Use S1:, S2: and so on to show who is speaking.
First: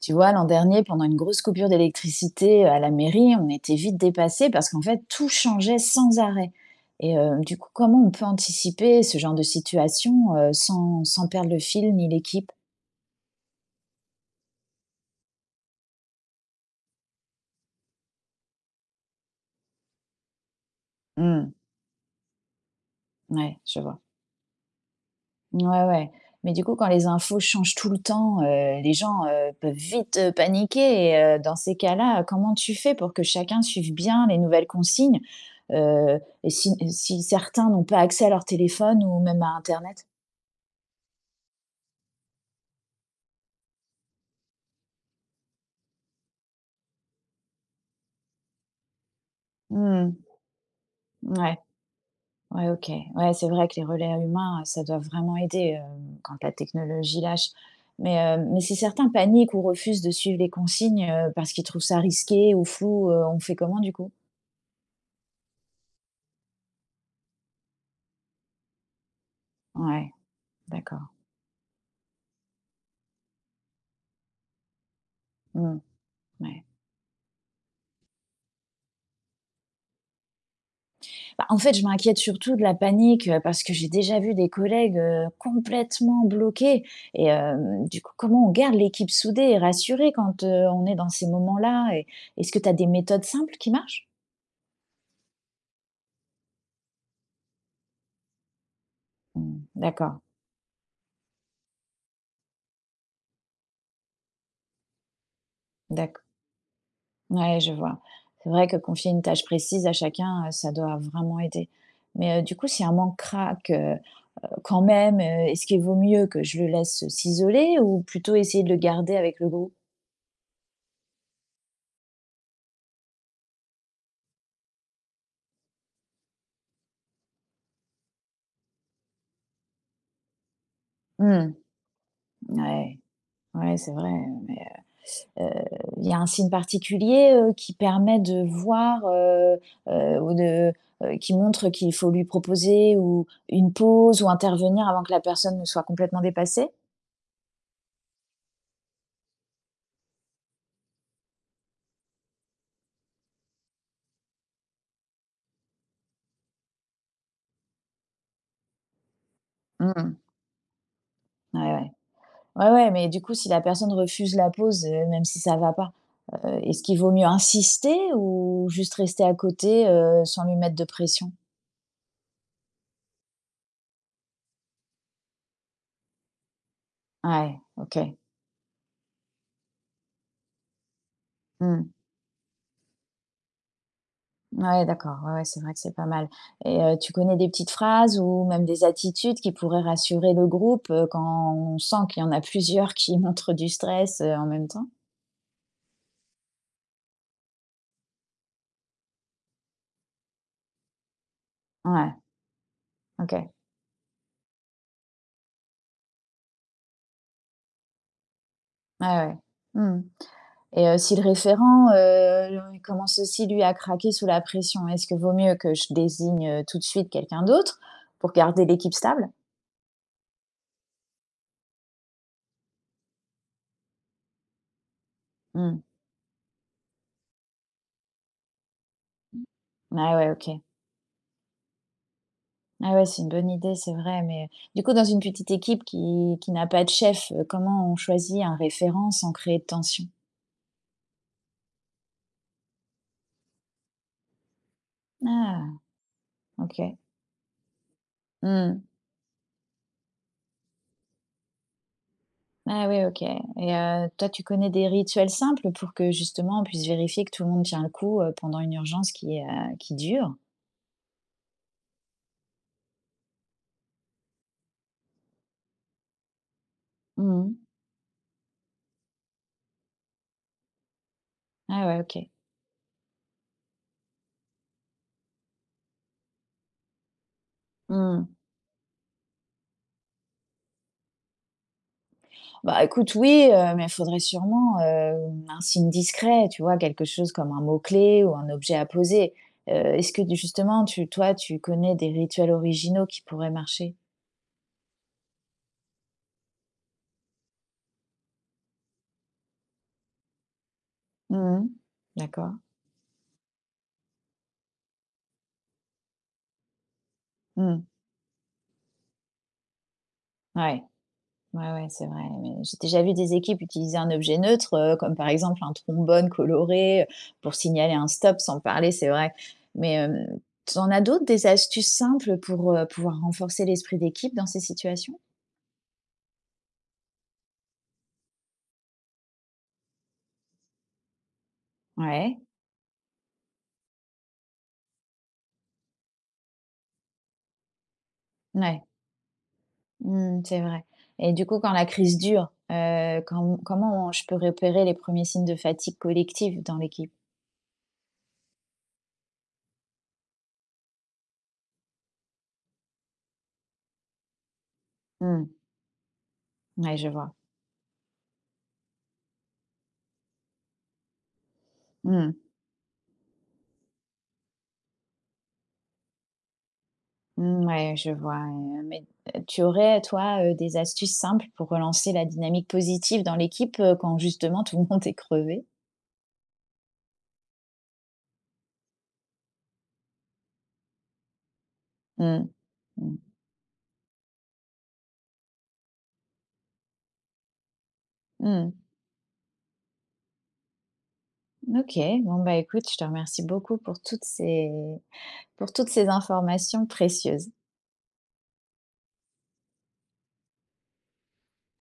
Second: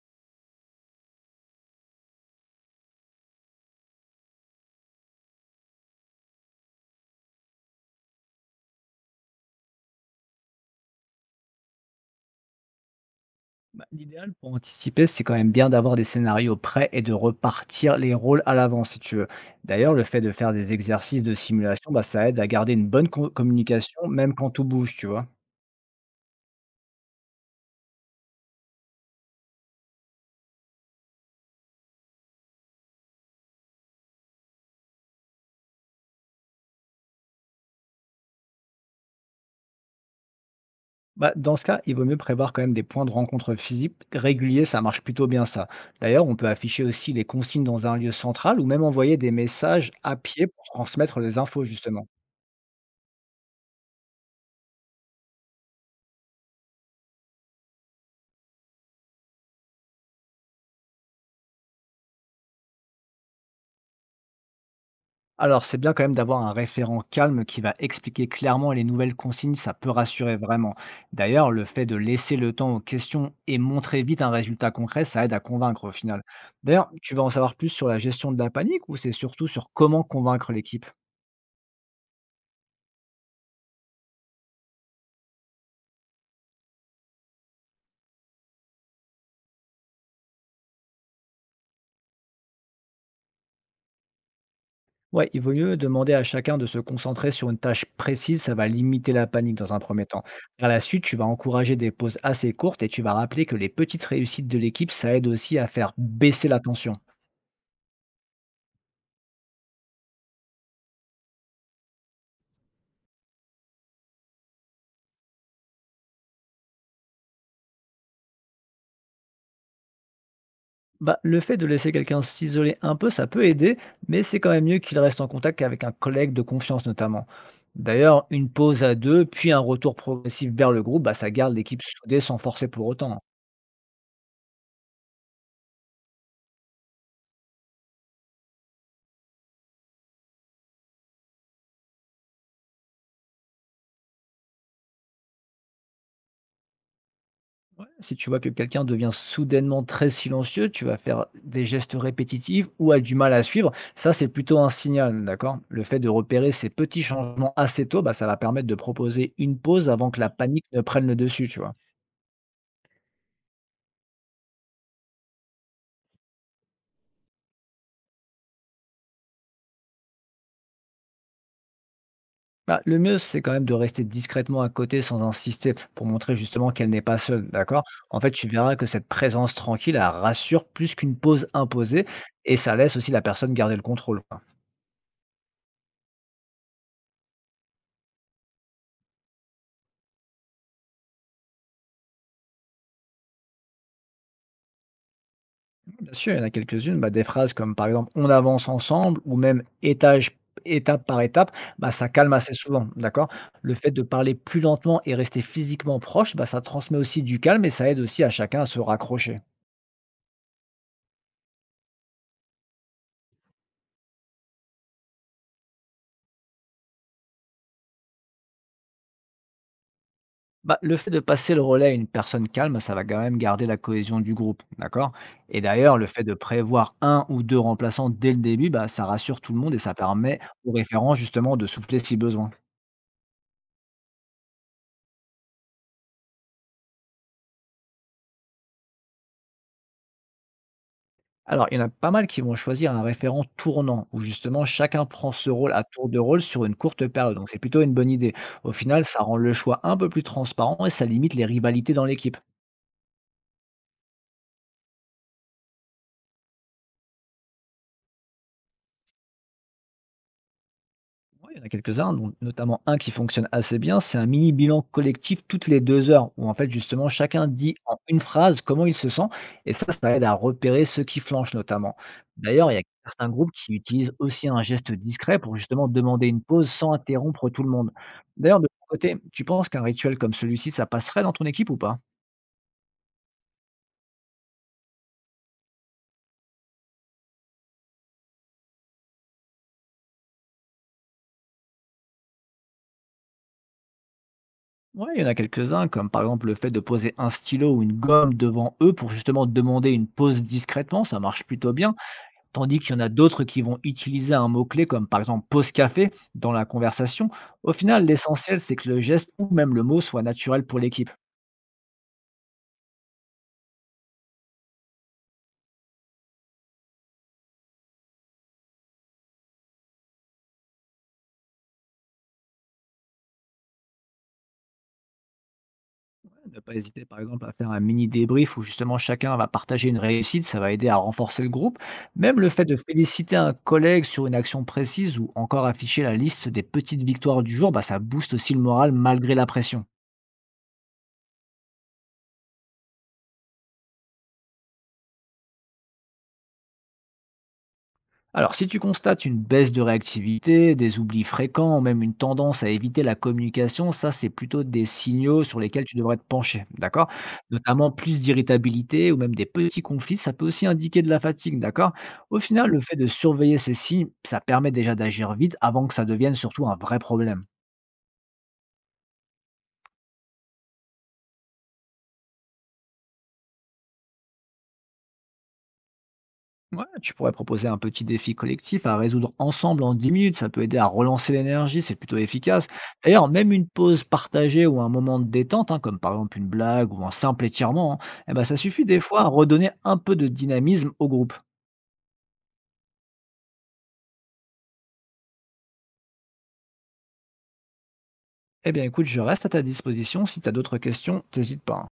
S1: Tu vois, l'an dernier, pendant une grosse coupure d'électricité à la mairie, on était vite dépassés parce qu'en fait, tout changeait sans arrêt. Et du coup, comment on peut anticiper ce genre de situation sans perdre le fil ni l'équipe.
S2: Bah, l'idéal pour anticiper, c'est quand même bien d'avoir des scénarios prêts et de repartir les rôles à l'avance, si tu veux. D'ailleurs, le fait de faire des exercices de
S1: Hmm.
S2: simulation, bah, ça aide à garder une bonne
S1: Ouais, je vois.
S2: communication, même quand tout bouge, tu vois.
S1: Ouais, ouais. Mais du coup, quand les infos changent tout le temps, les gens peuvent vite paniquer. Et dans ces cas-là, comment tu fais pour que chacun suive bien les nouvelles consignes euh, et si certains n'ont pas accès à leur téléphone ou même à Internet?
S2: Bah, dans ce cas, il vaut mieux prévoir quand même des points de rencontre physiques réguliers, ça marche plutôt bien ça. D'ailleurs, on peut afficher aussi les consignes dans un lieu central ou même envoyer des messages à pied pour transmettre les
S1: Ouais,
S2: infos, justement.
S1: ouais, OK. Ouais, c'est vrai que les relais humains, ça doit vraiment aider, quand la technologie lâche. Mais si certains paniquent ou refusent de suivre les consignes, parce qu'ils trouvent ça risqué ou flou, on fait comment du coup?
S2: Alors, c'est bien quand même d'avoir un référent calme qui va expliquer clairement les nouvelles consignes, ça peut
S1: Ouais,
S2: rassurer vraiment.
S1: d'accord.
S2: D'ailleurs, le fait de laisser le temps aux questions et montrer vite un résultat concret, ça aide à
S1: Mmh,
S2: convaincre au final.
S1: ouais.
S2: D'ailleurs, tu vas en savoir plus sur la gestion de la panique ou c'est surtout sur comment convaincre l'équipe?
S1: Bah, en fait, je m'inquiète surtout de la panique, parce que j'ai déjà vu des collègues, complètement bloqués et du coup, comment on garde l'équipe soudée et rassurée quand, on est dans ces moments-là et est-ce que tu as des méthodes simples qui marchent?
S2: Ouais, il vaut mieux demander à chacun de se concentrer sur une tâche précise, ça va limiter la panique
S1: Mmh,
S2: dans un premier
S1: d'accord,
S2: temps. Par la suite, tu vas encourager des pauses assez courtes et tu vas rappeler que les petites réussites de l'équipe, ça aide aussi à faire
S1: d'acc.
S2: baisser la tension.
S1: Ouais, je vois. C'est vrai que confier une tâche précise à chacun, ça doit vraiment aider. Mais du coup, si un manque craque, quand même, est-ce qu'il vaut mieux que je le laisse, s'isoler ou plutôt essayer de le garder avec le groupe?
S2: Bah, le fait de laisser quelqu'un s'isoler un peu, ça peut aider, mais c'est quand même mieux qu'il reste en contact avec un collègue de confiance notamment. D'ailleurs, une pause à deux, puis un retour progressif vers le groupe, bah, ça
S1: Mmh,
S2: garde l'équipe soudée sans forcer pour
S1: ouais,
S2: autant.
S1: ouais, c'est vrai, mais, heu, il y a un signe particulier, qui permet de voir, ou de qui montre qu'il faut lui proposer ou une pause ou intervenir avant que la personne ne soit complètement dépassée?
S2: Si tu vois que quelqu'un devient soudainement très silencieux, tu vas faire des gestes répétitifs ou a du mal à suivre, ça c'est plutôt un signal, d'accord? Le fait de repérer ces petits changements assez tôt, bah, ça va permettre de proposer une pause avant
S1: Mmh,
S2: que la panique ne prenne le dessus, tu
S1: ouais,
S2: vois.
S1: ouais. Ouais, ouais, mais du coup, si la personne refuse la pause, même si ça va pas, est-ce qu'il vaut mieux insister ou juste rester à côté, sans lui mettre de pression?
S2: Bah, le mieux, c'est quand même de rester discrètement à côté sans insister, pour montrer justement qu'elle n'est pas seule,
S1: Ouais,
S2: d'accord?
S1: OK.
S2: En fait, tu verras que cette présence tranquille, elle rassure plus qu'une pause
S1: Mmh.
S2: imposée et ça laisse aussi la personne garder le contrôle, quoi.
S1: Ouais, d'accord, ouais, ouais, c'est vrai que c'est pas mal et tu connais des petites phrases ou même des attitudes qui pourraient rassurer le groupe, quand on sent qu'il y en a plusieurs qui montrent du stress, en même temps?
S2: Bien sûr, il y en a quelques-unes, bah, des phrases comme par exemple «on avance ensemble» ou même «étage, étape par étape», bah, ça
S1: Ouais,
S2: calme assez souvent, d'accord?
S1: OK.
S2: Le fait de parler plus lentement et rester physiquement proche, bah, ça transmet aussi du calme et ça aide aussi à chacun à se
S1: Ouais, ouais.
S2: raccrocher.
S1: Mmh. Et si le référent, il commence aussi lui à craquer sous la pression, est-ce que vaut mieux que je désigne, tout de suite quelqu'un d'autre pour garder l'équipe stable?
S2: Bah, le fait de passer le relais à une personne calme, ça va quand même garder la cohésion du groupe, d'accord? Et
S1: Mmh.
S2: d'ailleurs, le fait de prévoir un ou deux remplaçants dès le début, bah, ça rassure tout le monde et ça
S1: Ah ouais,
S2: permet
S1: OK.
S2: aux référents justement de souffler si besoin.
S1: Ah ouais, c'est une bonne idée, c'est vrai, mais du coup, dans une petite équipe qui n'a pas de chef, comment on choisit un référent sans créer de tension?
S2: Alors, il y en a pas mal qui vont choisir un référent tournant, où justement chacun prend ce rôle
S1: Ah,
S2: à tour de rôle sur une
S1: OK.
S2: courte période. Donc, c'est plutôt une bonne idée. Au
S1: Mmh.
S2: final, ça rend le choix un peu plus transparent et ça limite les rivalités dans l'équipe.
S1: Ah oui, OK. Et toi, tu connais des rituels simples pour que justement on puisse vérifier que tout le monde tient le coup, pendant une urgence qui dure?
S2: Oui, il y en a quelques-uns, dont notamment un qui fonctionne assez bien, c'est un mini bilan collectif toutes les 2 heures, où en fait justement chacun
S1: Mmh.
S2: dit en une phrase comment il se sent, et ça aide à repérer ceux qui flanchent
S1: Ah
S2: notamment.
S1: ouais, OK.
S2: D'ailleurs, il y a certains groupes qui utilisent aussi un geste discret pour justement demander une pause sans interrompre tout le monde.
S1: Mmh.
S2: D'ailleurs, de ton côté, tu penses qu'un rituel comme celui-ci, ça passerait dans ton équipe ou pas?
S1: Bah, écoute, oui, mais il faudrait sûrement, un signe discret, tu vois? Quelque chose comme un mot-clé ou un objet à poser. Est-ce que justement tu connais des rituels originaux qui pourraient marcher?
S2: Oui, il y en a quelques-uns, comme par exemple le fait de poser un stylo ou une gomme devant eux pour justement demander une pause discrètement, ça marche
S1: Mmh.
S2: plutôt bien.
S1: D'accord.
S2: Tandis qu'il y en a d'autres qui vont utiliser un mot-clé comme par exemple pause café dans la conversation. Au
S1: Mmh.
S2: final, l'essentiel, c'est que le geste ou même le mot soit naturel pour
S1: Ouais.
S2: l'équipe.
S1: Ouais, ouais, c'est vrai, mais j'ai déjà vu des équipes utiliser un objet neutre, comme par exemple un trombone coloré, pour signaler un stop sans parler, c'est vrai. Mais tu en as d'autres, des astuces simples pour, pouvoir renforcer l'esprit d'équipe dans ces situations?
S2: Ne pas hésiter par exemple à faire un mini débrief où justement chacun va partager une réussite, ça va aider à renforcer le groupe. Même
S1: Ouais.
S2: le fait de féliciter un collègue sur une action précise ou encore afficher la liste des petites victoires du jour, bah, ça booste aussi le
S1: Ouais.
S2: moral malgré la pression.
S1: Mmh, c'est vrai. Et du coup, quand la crise dure, comment je peux repérer les premiers signes de fatigue collective dans l'équipe?
S2: Alors, si tu constates une baisse de réactivité, des oublis fréquents, ou même une tendance à éviter la communication, ça, c'est plutôt des signaux
S1: Mmh,
S2: sur lesquels tu devrais te pencher,
S1: ouais,
S2: d'accord?
S1: je vois.
S2: Notamment plus d'irritabilité ou même des petits conflits, ça peut aussi indiquer de la fatigue, d'accord?
S1: Mmh.
S2: Au final, le fait de surveiller ces signes, ça permet déjà d'agir vite avant que ça devienne surtout un vrai problème.
S1: Mmh, ouais, je vois, mais tu aurais, toi, des astuces simples pour relancer la dynamique positive dans l'équipe, quand justement tout le monde est crevé?
S2: Ouais, tu pourrais proposer un petit défi collectif à résoudre ensemble en 10 minutes. Ça peut aider à relancer l'énergie, c'est plutôt
S1: Mmh.
S2: efficace.
S1: Mmh.
S2: D'ailleurs, même une pause partagée ou un moment de détente, hein, comme par exemple une blague ou un simple étirement, hein, eh ben, ça
S1: Mmh.
S2: suffit des fois à redonner un peu de dynamisme au groupe.
S1: OK. Bon, bah, écoute, je te remercie beaucoup pour toutes ces informations précieuses.
S2: Eh bien, écoute, je reste à ta disposition. Si tu as d'autres questions, n'hésite pas, hein.